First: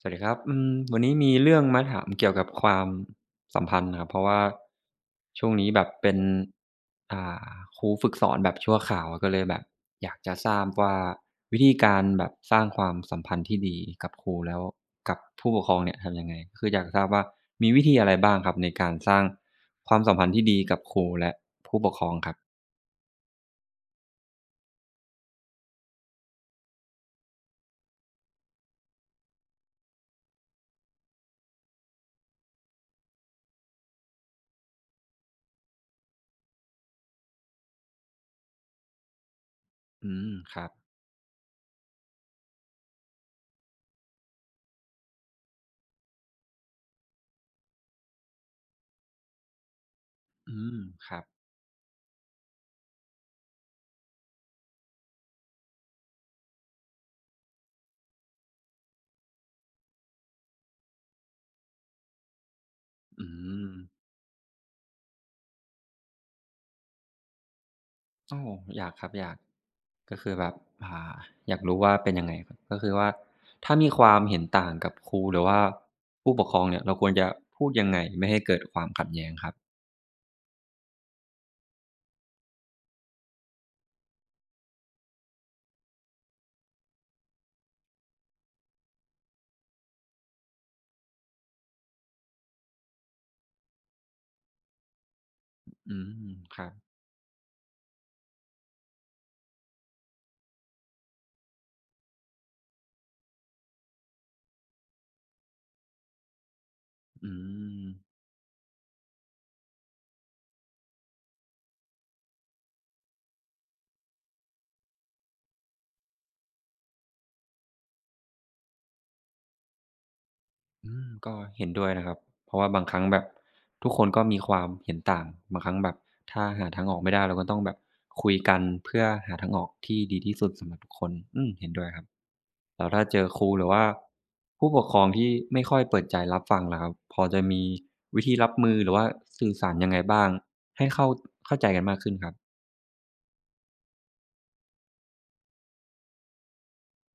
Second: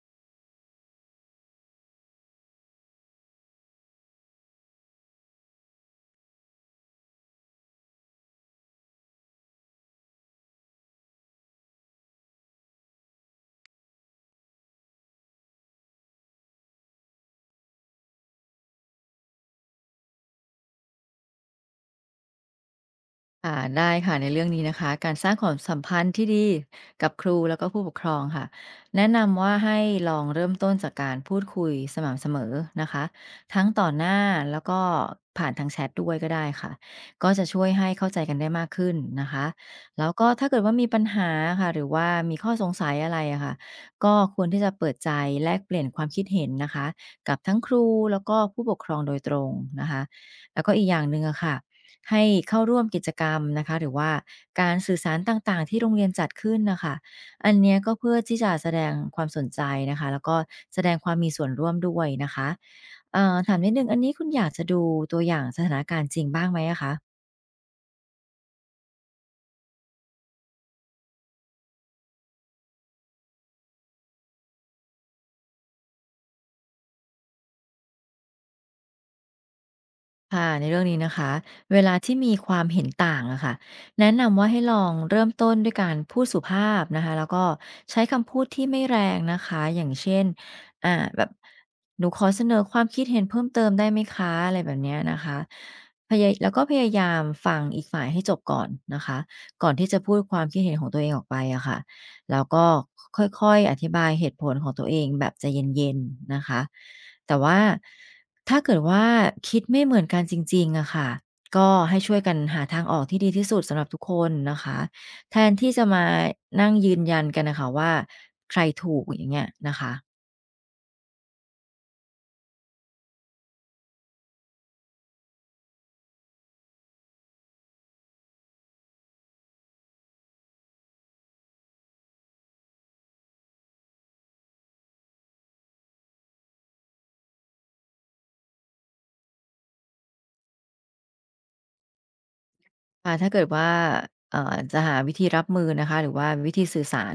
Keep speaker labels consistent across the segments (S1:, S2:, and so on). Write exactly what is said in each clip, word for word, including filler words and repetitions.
S1: สวัสดีครับอืมวันนี้มีเรื่องมาถามเกี่ยวกับความสัมพันธ์นะครับ เพราะว่าช่วงนี้แบบเป็นอ่าครูฝึกสอนแบบชั่วคราวอะก็เลยแบบอยากจะทราบว่าวิธีการแบบสร้างความสัมพันธ์ที่ดีกับครูแล้วกับผู้ปกครองเนี่ยทำยังไงคืออยากทราบว่ามีวิธีอะไรบ้างครับในการสร้างความสัมพันธ์ที่ดีกับครูและผู้ปกครองครับ
S2: ค่ะได้ค่ะในเรื่องนี้นะคะการสร้างความสัมพันธ์ที่ดีกับครูแล้วก็ผู้ปกครองค่ะแนะนำว่าให้ลองเริ่มต้นจากการพูดคุยสม่ำเสมอนะคะทั้งต่อหน้าแล้วก็ผ่านทางแชทด้วยก็ได้ค่ะก็จะช่วยให้เข้าใจกันได้มากขึ้นนะคะแล้ว
S1: อื
S2: ก็
S1: ม
S2: ถ้า
S1: ค
S2: เกิด
S1: รับ
S2: ว่ามีปัญหาค่ะหรือว่ามีข้อสงสัยอะไรอะค่ะก็ควรที่จะเปิดใจแลกเปลี่ยนความคิดเห็นนะคะกับทั้งครูแล้วก็ผู้ปกครองโดยตรงนะคะ
S1: อื
S2: แล้วก็
S1: ม
S2: อีกอย่าง
S1: ค
S2: ห
S1: รั
S2: นึ่ง
S1: บ
S2: อะค่ะ ให้เข้าร่วมกิจกรรมนะคะหรือว่าการสื่อสารต่างๆที่โรงเรียนจัดขึ้นนะคะอันเนี้ยก็เพื่อที่จะแสดงความสนใจนะคะแล้วก็แสดงความมีส่วนร่วมด้วยนะคะเอ่
S1: อื
S2: อถามนิ
S1: ม
S2: ดนึงอันนี้คุณอยากจะดูตัวอย่างสถานการณ์จริงบ้างไหมอะคะ
S1: อ้ออยากครับอยาก ก็คือแบบอ่าอยากรู้ว่าเป็นยังไงครับก็คือว่าถ้ามีความเห็นต่างกับครูหรือว่าผู้ปกครองเนี่ยเราควรจะพูดยังไงไม่ให้เกิดความขัดแย้งครับ
S2: ค่ะในเรื่องนี้นะคะเวลาที่มีความเห็นต่างอะค่ะแนะนำว่าให้ลองเริ่มต้นด้วยการพูดสุภาพนะคะแล้วก็ใช้คำพูดที่ไม่แรงนะคะอย่างเช่นอ่าแบบหนูขอเสนอความคิดเห็นเพิ่มเติมได้ไหมคะอะไรแบบเนี้ยนะคะ
S1: อื
S2: พยาย
S1: ม
S2: แล้ว
S1: ค
S2: ก็
S1: รั
S2: พ
S1: บ
S2: ยายามฟังอีกฝ่ายให้จบก่อนนะคะก่อนที่จะพูดความคิดเห็นของตัวเองออกไปอะค่ะแล้วก็ค่อยๆอธิบายเหตุผลของตัวเองแบบใจเย็นๆนะคะ
S1: อื
S2: แต่ว่า
S1: ม
S2: ถ้าเกิดว่าคิดไม่เหมือนกันจริงๆอะค่ะก็ให้ช่วยกันหาทางออกที่ดีที่สุดสำหรับทุกคนนะคะแทนที่จะมานั่งยืนยันกันน่ะค่ะว่าใครถูกอย่างเงี้ยนะคะ
S1: อืมก็เห็นด้วยนะครับเพราะว่าบางครั้งแบบทุกคนก็มีความเห็นต่างบางครั้งแบบถ้าหาทางออกไม่ได้เราก็ต้องแบบคุยกันเพื่อหาทางออกที่ดีที่สุดสำหรับทุกคนอืมเห็นด้วยครับ แล้วถ้าเจอครูหรือว่าผู้ปกครองที่ไม่ค่อยเปิดใจรับฟังล่ะครับพอจะมีวิธีรับมือหรือว่าสื่อสารยังไงบ้างให้เข้าเข้าใจกันมากขึ้นครับ
S2: ค่ะถ้าเกิดว่าเอ่อจะหาวิธีรับมือนะคะหรือว่าวิธีสื่อสาร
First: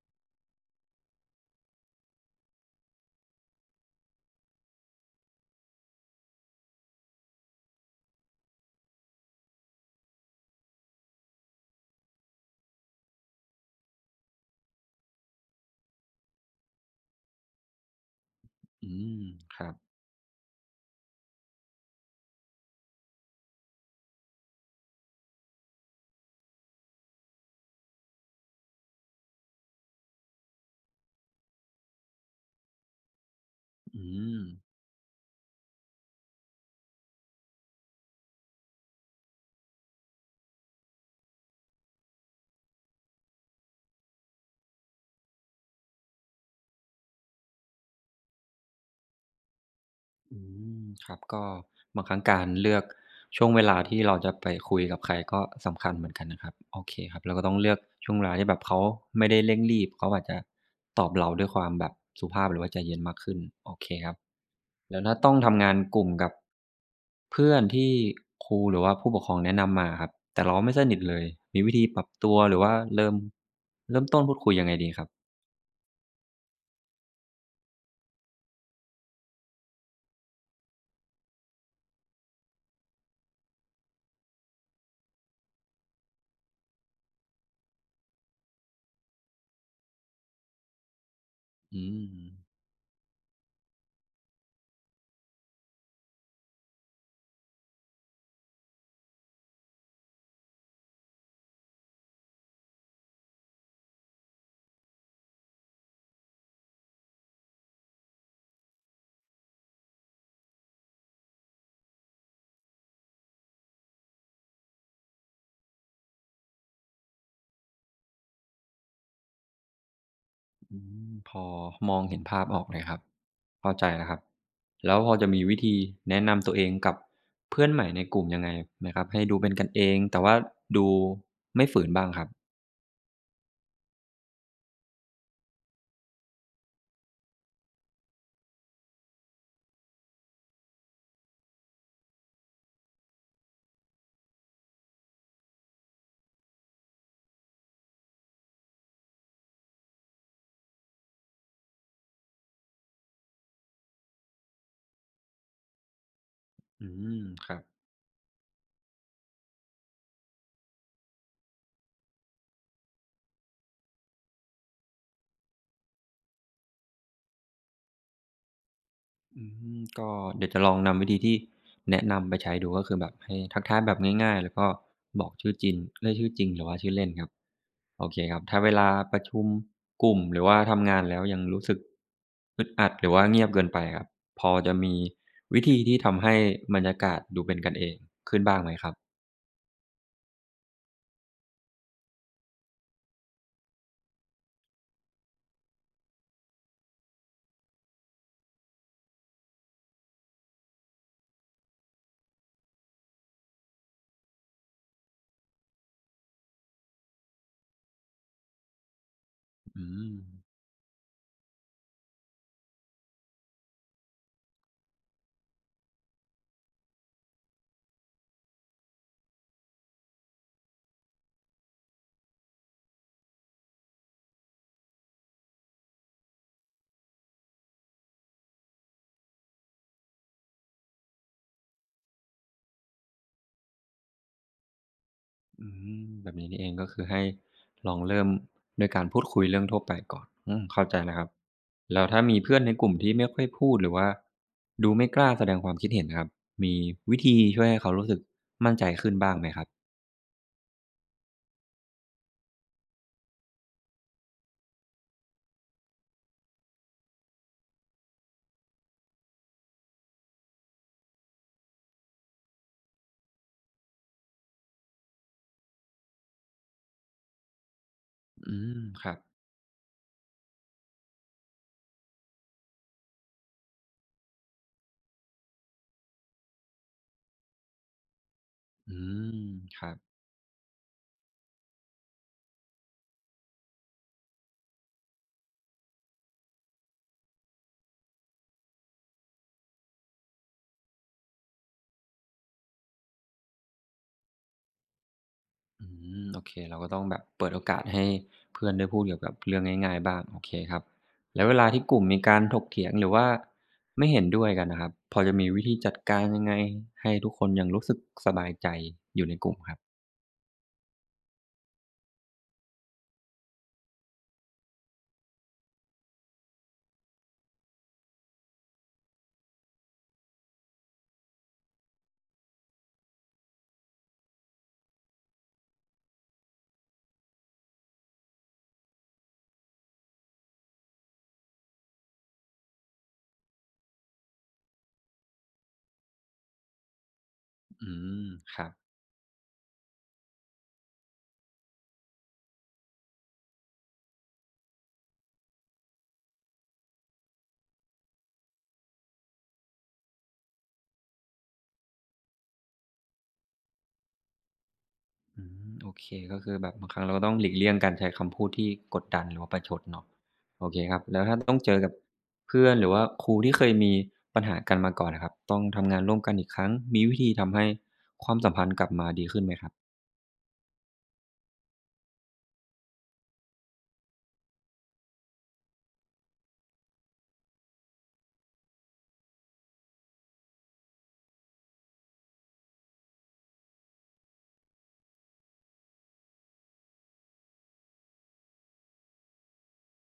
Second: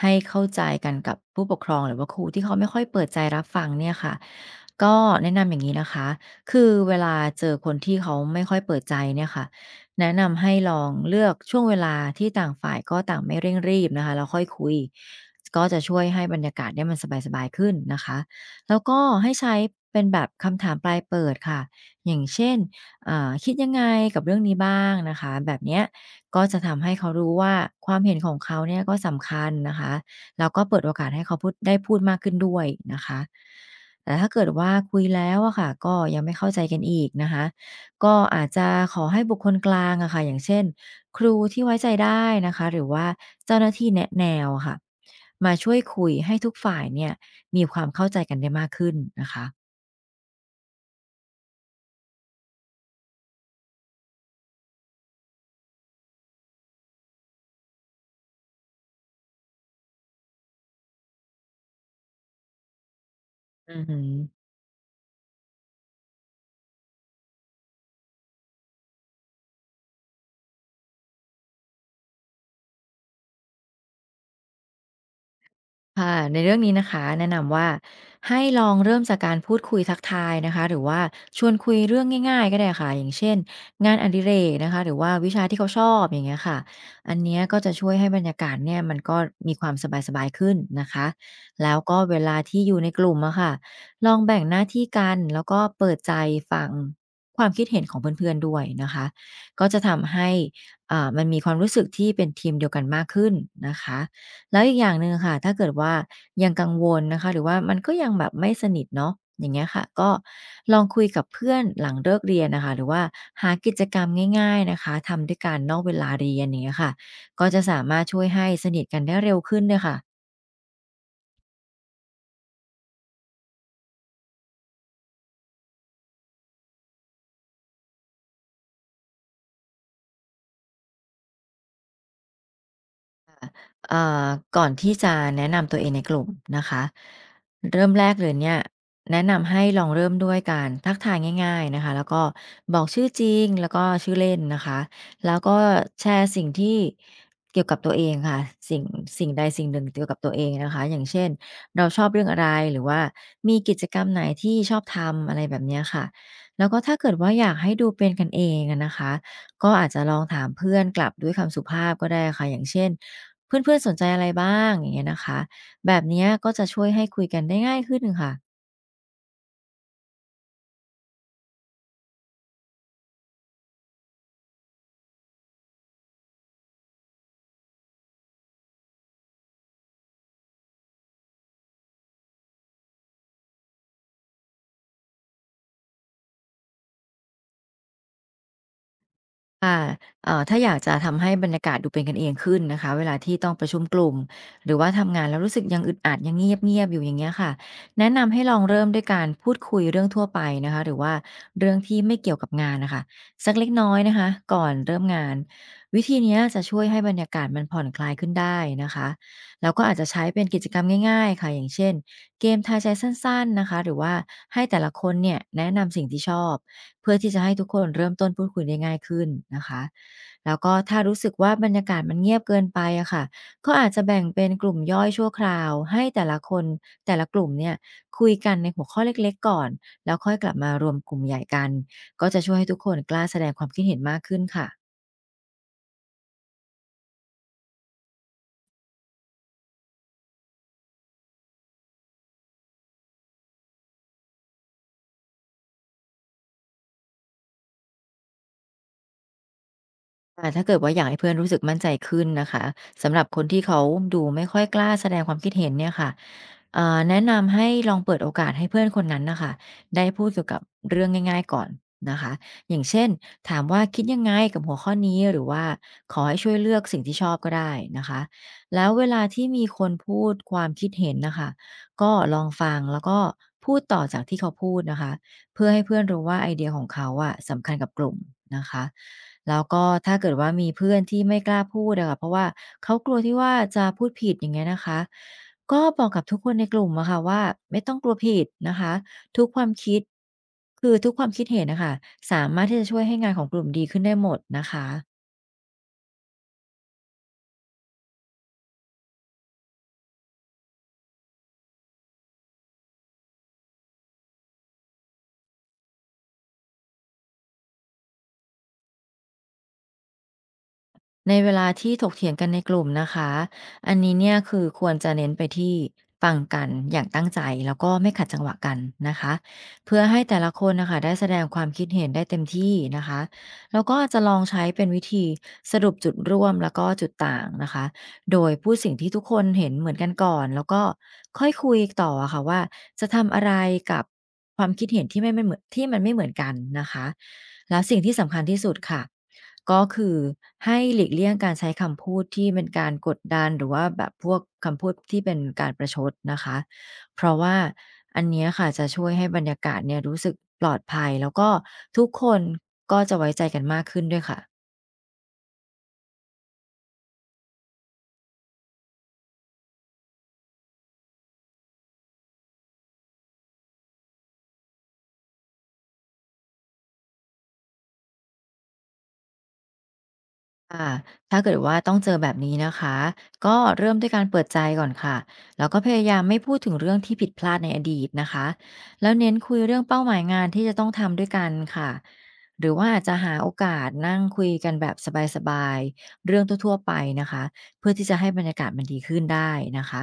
S2: ให้เข้าใจกันกับผู้ปกครองหรือว่าครูที่เขาไม่ค่อยเปิดใจรับฟังเนี่ยค่ะก็แนะนำอย่างนี้นะคะคือเวลาเจอคนที่เขาไม่ค่อยเปิดใจเนี่ยค่ะแนะนำให้ลองเลือกช่วงเวลาที่ต่างฝ่ายก็ต่างไม่เร่งรีบนะคะแล้วค่อยคุยก็จะช่วยให้บรรยากาศเนี่ยมันสบายๆขึ้นนะคะแล้ว
S1: อื
S2: ก็
S1: ม
S2: ให้ใช้
S1: ครับ
S2: เป็นแบบคำถามปลายเปิดค่ะอย่างเช่น อ่าคิดยังไงกับเรื่องนี้บ้างนะคะแบบเนี้ยก็จะทำให้เขารู้ว่าความเห็นของเขาเนี่ยก็สำคัญนะคะแล้วก็เปิดโอกาสให้เขาพูดได้พูดมากขึ้นด้วยนะคะ
S1: อื
S2: แต่ถ้า
S1: ม
S2: เกิดว่าคุยแล้วอะค่ะก็ยังไม่เข้าใจกันอีกนะคะก็อาจจะขอให้บุคคลกลางอะค่ะอย่างเช่นครูที่ไว้ใจได้นะคะหรือว่าเจ้าหน้าที่แนะแนวอะค่ะมาช่วยคุยให้ทุกฝ่ายเนี่ยมีความเข้าใจกันได้มากขึ้นนะคะ
S1: อืมครับก็บางครั้งการเลือกช่วงเวลาที่เราจะไปคุยกับใครก็สำคัญเหมือนกันนะครับโอเคครับเราก็ต้องเลือกช่วงเวลาที่แบบเขาไม่ได้เร่งรีบเขาอาจจะตอบเราด้วยความแบบสุภาพหรือว่าใจเย็นมากขึ้นโอ
S2: อือ
S1: เค
S2: ฮอ
S1: ครับแล้วถ้าต้องทำงานกลุ่มกับเพื่อนที่ครูหรือว่าผู้ปกครองแนะนำมาครับแต่เราไม่สนิทเลยมีวิธีปรับตัวหรือว่าเริ่มเริ่มต้นพูดคุยยังไงดีครับ
S2: ค่ะในเรื่องนี้นะคะแนะนำว่าให้ลองเริ่มจากการพูดคุยทักทายนะคะหรือว่าชวนคุยเรื่องง่ายๆก็ได้ค่ะอย่างเช่นงานอดิเรกนะคะหรือว่าวิชาที่เขาชอบอย่างเงี้ยค่ะอันเนี้ยก็จะช่วยให้บรรยากาศเนี่ยมันก็มีความสบายๆขึ้นนะคะแล้ว
S1: อื
S2: ก็เว
S1: ม
S2: ลาที่อยู่ในกลุ่มอะค่ะลองแบ่งหน้าที่กันแล้วก็เปิดใจฟังความคิดเห็นของเพื่อนๆด้วยนะคะก็จะทำให้อ่ามันมีความรู้สึกที่เป็นทีมเดียวกันมากขึ้นนะคะ แล้วอีกอย่างหนึ่งค่ะถ้าเกิดว่ายังกังวลนะคะหรือว่ามันก็ยังแบบไม่สนิทเนาะอย่างเงี้ยค่ะก็ลองคุยกับเพื่อนหลังเลิกเรียนน่ะค่ะหรือว่าหากิจกรรมง่ายๆนะคะทำด้วยกันนอกเวลาเรียนอย่างเงี้ยค่ะก็จะสามารถช่วยให้สนิทกันได้เร็วขึ้นด้วยค่ะ
S1: อืมพอมองเห็นภาพออกเลยครับเข้าใจแล้วครับ แล้วพอจะมีวิธีแนะนำตัวเองกับเพื่อนใหม่ในกลุ่มยังไงไหมครับ ให้ดูเป็นกันเองแต่ว่าดูไม่ฝืนบ้างครับ
S2: เอ่อก่อนที่จะแนะนำตัวเองในกลุ่มนะคะเริ่มแรกเลยเนี่ยแนะนำให้ลองเริ่มด้วยการทักทายง่ายๆนะคะแล้วก็บอกชื่อจริงแล้วก็ชื่อเล่นนะคะแล้วก็แชร์สิ่งที่เกี่ยวกับตัวเองค่ะสิ่งสิ่งใดสิ่งหนึ่งเกี่ยวกับตัวเองนะคะอย่างเช่นเราชอบเรื่องอะไรหรือว่ามีกิจกรรมไหนที่ชอบทำอะไรแบบเนี้ยค่ะแล้วก็
S1: อื
S2: ถ้าเกิด
S1: ม
S2: ว่าอ
S1: ค
S2: ยาก
S1: รับ
S2: ให้ดูเป็นกันเองอะนะคะก็อาจจะลองถามเพื่อนกลับด้วยคำสุภาพก็ได้ค่ะอย่างเช่น เพื่อนๆสนใจอะไรบ้างอย่างเงี้ยนะคะ แบบเนี้ยก็จะช่วยให้คุยกันได้ง่ายขึ้นค่ะ
S1: อืมก็เดี๋ยวจะลองนำวิธีที่แนะนำไปใช้ดูก็คือแบบให้ทักทายแบบง่ายๆแล้วก็บอกชื่อจริงเรียกชื่อจริงหรือว่าชื่อเล่นครับโอเคครับถ้าเวลาประชุมกลุ่มหรือว่าทำงานแล้วยังรู้สึกอึดอัดหรือว่าเงียบเกินไปครับพอจะมีวิธีที่ทำให้บรรยากาศดูเป็นกันเองขึ้นบ้างไหมครับ
S2: ค่ะเอ่อถ้าอยากจะทำให้บรรยากาศดูเป็นกันเองขึ้นนะคะเวลาที่ต้องประชุมกลุ่มหรือว่าทำงานแล้วรู้สึกยังอึดอัดยังเงียบๆอยู่อย่างเงี้ยค่ะแนะนำให้ลองเริ่มด้วยการพูดคุยเรื่องทั่วไปนะคะหรือว่าเรื่องที่ไม่เกี่ยวกับงานน่ะค่ะสักเล็กน้อยนะคะก่อนเริ่มงานวิธีเนี้ยจะช่วยให้บรรยากาศมันผ่อนคลายขึ้นได้นะคะแล้วก็
S1: อื
S2: อาจจะ
S1: ม
S2: ใช้เป็นกิจกรรมง่ายๆค่ะอย่างเช่นเกมทายใจสั้นๆนะคะหรือว่าให้แต่ละคนเนี่ยแนะนำสิ่งที่ชอบ เพื่อที่จะให้ทุกคนเริ่มต้นพูดคุยได้ง่ายขึ้นนะคะ แล้วก็ถ้ารู้สึกว่าบรรยากาศมันเงียบเกินไปอะค่ะก็อาจจะแบ่งเป็นกลุ่มย่อยชั่วคราวให้แต่ละคนแต่ละกลุ่มเนี่ยคุยกันในหัวข้อเล็กๆก่อนแล้วค่อยกลับมารวมกลุ่มใหญ่กันก็จะช่วยให้ทุกคนกล้าแสดงความคิดเห็นมากขึ้นค่ะ
S1: อืมแบบนี้นี่เองก็คือให้ลองเริ่มด้วยการพูดคุยเรื่องทั่วไปก่อนอืมเข้าใจแล้วครับแล้วถ้ามีเพื่อนในกลุ่มที่ไม่ค่อยพูดหรือว่าดูไม่กล้าแสดงความคิดเห็นนะครับมีวิธีช่วยให้เขารู้สึกมั่นใจขึ้นบ้างไหมครับ
S2: อาถ้าเกิดว่าอยากให้เพื่อนรู้สึกมั่นใจขึ้นนะคะสำหรับคนที่เขาดูไม่ค่อยกล้าแสดงความคิดเห็นเนี่ยค่ะเอ่อแนะนำให้ลองเปิดโอกาสให้เพื่อนคนนั้นนะคะได้พูดเกี่ยวกับเรื่องง่ายๆก่อนนะคะอย่างเช่นถามว่าคิดยังไงกับหัวข้อนี้หรือว่าขอให้ช่วยเลือกสิ่งที่ชอบก็ได้นะคะ
S1: อืม
S2: แล้วเว
S1: ครับ
S2: ลาที่มีคนพูดความคิดเห็นน่ะคะก็ลองฟังแล้วก็พูดต่อจากที่เขาพูดนะคะ เพื่อให้เพื่อนรู้ว่าไอเดียของเขาอะสำคัญกับกลุ่มนะคะ
S1: อืม
S2: แล้ว
S1: ค
S2: ก็
S1: รับ
S2: ถ้าเกิดว่ามีเพื่อนที่ไม่กล้าพูดอะค่ะเพราะว่าเขากลัวที่ว่าจะพูดผิดอย่างเงี้ยนะคะ ก็บอกกับทุกคนในกลุ่มอะค่ะว่าไม่ต้องกลัวผิดนะคะ ทุกความคิดคือทุกความคิดเห็นนะคะสามารถที่จะช่วยให้งานของกลุ่มดีขึ้นได้หมดนะคะ
S1: อืมโอเคเราก็ต้องแบบเปิดโอกาสให้เพื่อนได้พูดเกี่ยวกับเรื่องง่ายๆบ้างโอเคครับแล้วเวลาที่กลุ่มมีการถกเถียงหรือว่าไม่เห็นด้วยกันนะครับพอจะมีวิธีจัดการยังไงให้ทุกคนยังรู้สึกสบายใจอยู่ในกลุ่มครับ
S2: ในเวลาที่ถกเถียงกันในกลุ่มนะคะอันนี้เนี่ยคือควรจะเน้นไปที่ฟังกันอย่างตั้งใจแล้วก็ไม่ขัดจังหวะกันนะคะเพื่อให้แต่ละคนนะคะได้แสดงความคิดเห็นได้เต็มที่นะคะแล้วก็จะลองใช้เป็นวิธีสรุปจุดร่วมแล้วก็จุดต่างนะคะ โดยพูดสิ่งที่ทุกคนเห็นเหมือนกันก่อนแล้วก็ค่อยคุยต่ออะค่ะว่าจะทำอะไรกับความคิดเห็นที่ไม่ไม่เหมือนที่มันไม่เหมือนกันนะคะแล้ว
S1: อื
S2: สิ่งที่
S1: ม
S2: สำคัญ
S1: ค
S2: ที่
S1: รั
S2: สุ
S1: บ
S2: ดค่ะก็คือให้หลีกเลี่ยงการใช้คำพูดที่เป็นการกดดันหรือว่าแบบพวกคำพูดที่เป็นการประชดนะคะเพราะว่าอันเนี้ยค่ะจะช่วยให้บรรยากาศเนี่ยรู้สึกปลอดภัยแล้วก็ทุกคนก็จะไว้ใจกันมากขึ้นด้วยค่ะ
S1: อืมโอเคก็คือแบบบางครั้งเราก็ต้องหลีกเลี่ยงการใช้คำพูดที่กดดันหรือว่าประชดเนาะโอเคครับแล้วถ้าต้องเจอกับเพื่อนหรือว่าครูที่เคยมีปัญหากันมาก่อนนะครับต้องทำงานร่วมกันอีกครั้งมีวิธีทำให้ความสัมพันธ์กลับมาดีขึ้นไหมครับ
S2: ค่ะถ้าเกิดว่าต้องเจอแบบนี้นะคะก็เริ่มด้วยการเปิดใจก่อนค่ะแล้วก็พยายามไม่พูดถึงเรื่องที่ผิดพลาดในอดีตนะคะแล้วเน้นคุยเรื่องเป้าหมายงานที่จะต้องทำด้วยกันค่ะหรือว่าอาจจะหาโอกาสนั่งคุยกันแบบสบายๆเรื่องทั่วๆไปนะคะเพื่อที่จะให้บรรยากาศมันดีขึ้นได้นะคะ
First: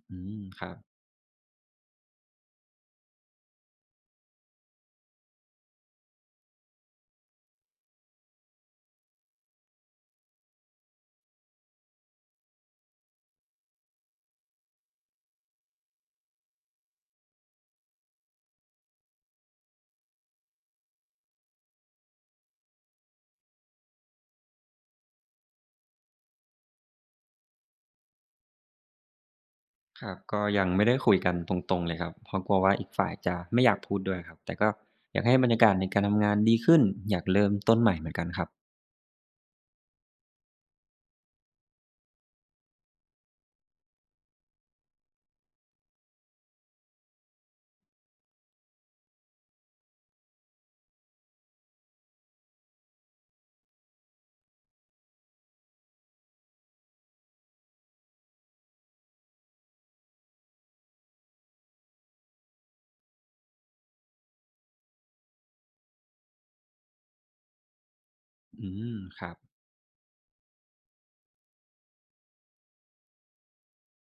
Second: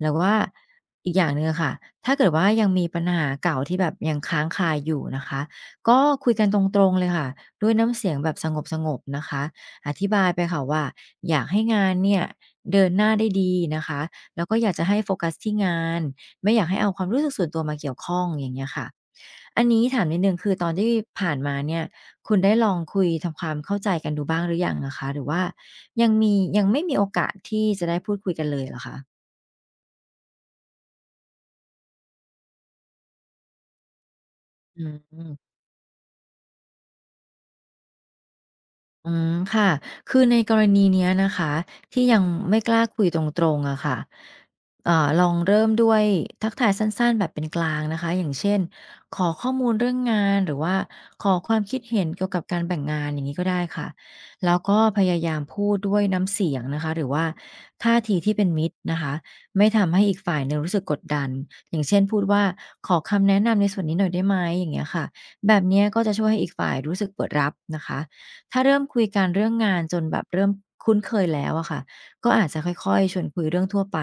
S2: แล้ว
S1: อื
S2: ว่า
S1: มครับ
S2: อีกอย่างหนึ่งค่ะถ้าเกิดว่ายังมีปัญหาเก่าที่แบบยังค้างคาอยู่นะคะก็คุยกันตรงๆเลยค่ะด้วยน้ำเสียงแบบสงบๆนะคะ อธิบายไปค่ะว่าอยากให้งานเนี่ยเดินหน้าได้ดีนะคะแล้วก็อยากจะให้โฟกัสที่งานไม่อยากให้เอาความรู้สึกส่วนตัวมาเกี่ยวข้องอย่างเงี้ยค่ะอันนี้ถามนิดนึงคือตอนที่ผ่านมาเนี่ยคุณได้ลองคุยทำความเข้าใจกันดูบ้างหรือยังนะคะหรือว่ายังมียังไม่มีโอกาสที่จะได้พูดคุยกันเลยเหรอคะ
S1: ครับก็ยังไม่ได้คุยกันตรงๆเลยครับเพราะกลัวว่าอีกฝ่ายจะไม่อยากพูดด้วยครับแต่ก็
S2: อื
S1: อยากให้บร
S2: ม
S1: รยากาศในการทำงานดีขึ้นอยากเริ่มต้นใหม่เหมือนกันครับ
S2: อืมค่ะคือในกรณีเนี้ยนะคะที่ยังไม่กล้าคุยตรงๆอะค่ะเอ่อลองเริ่มด้วยทักทายสั้นๆแบบเป็นกลางนะคะอย่างเช่นขอข้อมูลเรื่องงานหรือว่าขอความคิดเห็นเกี่ยวกับการแบ่งงานอย่างนี้ก็ได้ค่ะแล้วก็พยายามพูดด้วยน้ำเสียงนะคะหรือว่าท่าทีที่เป็นมิตรนะคะไม่ทำให้อีกฝ่ายหนึงรู้สึกกดดันอย่างเช่นพูดว่าขอคำแนะนำในส่วนนี้หน่อยได้ไหมอย่างเงี้ยค่ะแบบเนี้ยก็จะช่วยให้อีกฝ่ายรู้สึกเปิดรับนะคะ ถ้า
S1: อื
S2: เริ่ม
S1: ม
S2: คุย
S1: ค
S2: กัน
S1: รับ
S2: เรื่องงานจนแบบเริ่มคุ้นเคยแล้วอะค่ะก็อาจจะค่อยๆชวนคุยเรื่องทั่วไป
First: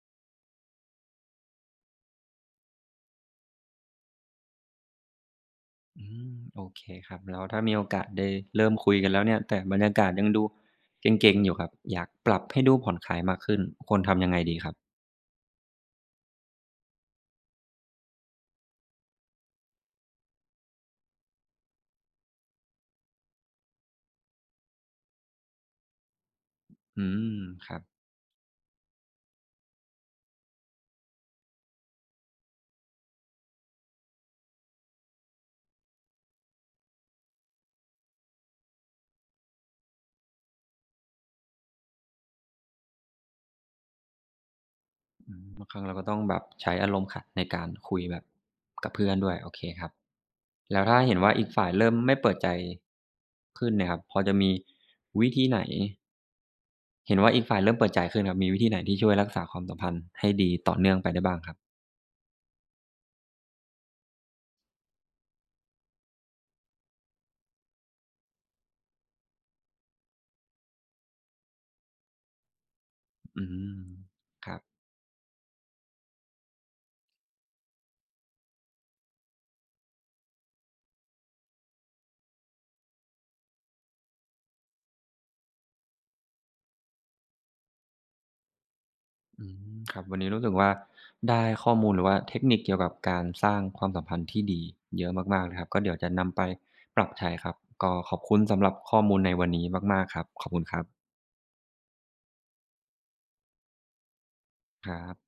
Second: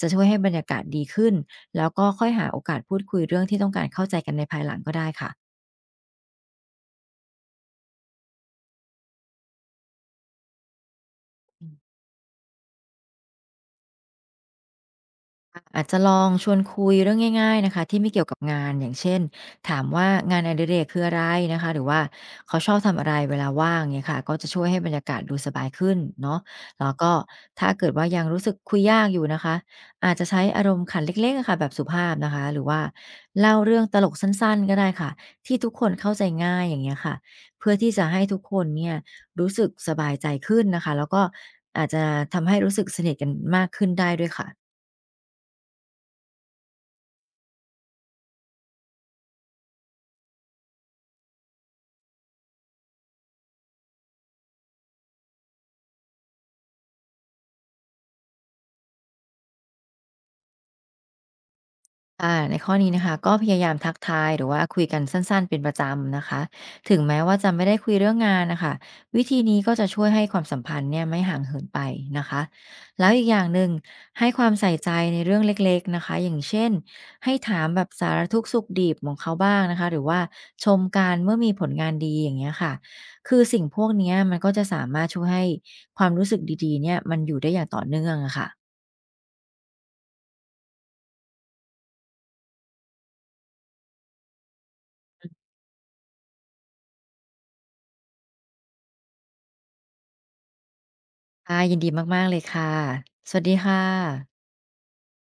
S2: จะช่วยให้บรรยากาศดีขึ้นแล้วก็ค่อยหาโอกาสพูดคุยเรื่องที่ต้องการเข้าใจกันในภายหลังก็ได้ค่ะ
S1: อืมโอเคครับแล้วถ้ามีโอกาสได้เริ่มคุยกันแล้วเนี่ยแต่บรรยากาศยังดูเกร็งๆอยู่ครับอยากปรับให้ดูผ่อนคลายมากขึ้นควรทำยังไงดีครับ
S2: อะอาจจะลองชวนคุยเรื่องง่ายๆนะคะที่ไม่เกี่ยวกับงานอย่างเช่นถามว่างานอดิเรกคืออะไรนะคะหรือว่าเขาชอบทำอะไรเวลาว่างเนี่ยค่ะก็จะช่วยให้บรรยากาศดูสบายขึ้นเนาะแล้ว
S1: อื
S2: ก็
S1: ม
S2: ถ้า
S1: ครับ
S2: เกิดว่ายังรู้สึกคุยยากอยู่นะคะอาจจะใช้อารมณ์ขันเล็กๆอะค่ะแบบสุภาพนะคะหรือว่าเล่าเรื่องตลกสั้นๆก็ได้ค่ะที่ทุกคนเข้าใจง่ายอย่างเงี้ยค่ะเพื่อที่จะให้ทุกคนเนี่ยรู้สึกสบายใจขึ้นนะคะแล้วก็อาจจะทำให้รู้สึกสนิทกันมากขึ้นได้ด้วยค่ะ
S1: อืมบางครั้งเราก็ต้องแบบใช้อารมณ์ขันในการคุยแบบกับเพื่อนด้วยโอเคครับแล้วถ้าเห็นว่าอีกฝ่ายเริ่มไม่เปิดใจขึ้นเนี่ยครับพอจะมีวิธีไหนเห็นว่าอีกฝ่ายเริ่มเปิดใจขึ้นครับมีวิธีไหนที่ช่วยรักษาความสัมพันธ์ให้ดีต่อเนื่องไปได้บ้างครับ
S2: ค่ะในข้อนี้นะคะก็พยายามทักทายหรือว่าคุยกันสั้นๆเป็นประจำนะคะถึงแม้ว่าจะไม่ได้คุยเรื่องงานน่ะค่ะวิธีนี้ก็จะช่วยให้ความสัมพันธ์เนี่ยไม่ห่างเหินไปนะคะแล้วอีกอ
S1: อื
S2: ย่างหนึ่ง
S1: ม
S2: ให้ค
S1: ค
S2: วาม
S1: รับ
S2: ใส่ใจในเรื่องเล็กๆนะคะอย่างเช่นให้ถามแบบสารทุกข์สุขดิบของเขาบ้างนะคะหรือว่าชมกันเมื่อมีผลงานดีอย่างเงี้ยค่ะคือสิ่งพวกเนี้ยมันก็จะสามารถช่วยให้ความรู้สึกดีๆเนี่ยมันอยู่ได้อย่างต่อเนื่องอะค่ะ
S1: อืมครับวันนี้รู้สึกว่าได้ข้อมูลหรือว่าเทคนิคเกี่ยวกับการสร้างความสัมพันธ์ที่ดีเยอะมากๆเลยครับก็เดี๋ยวจะนำไปปรับใช้ครับก็ขอบคุณสำหรับข้อมูลในวันนี้มากๆครับขอบคุณครับ
S2: ค่ะยินดีมากๆเลยค่ะสวัสดีค่ะ
S1: ครับ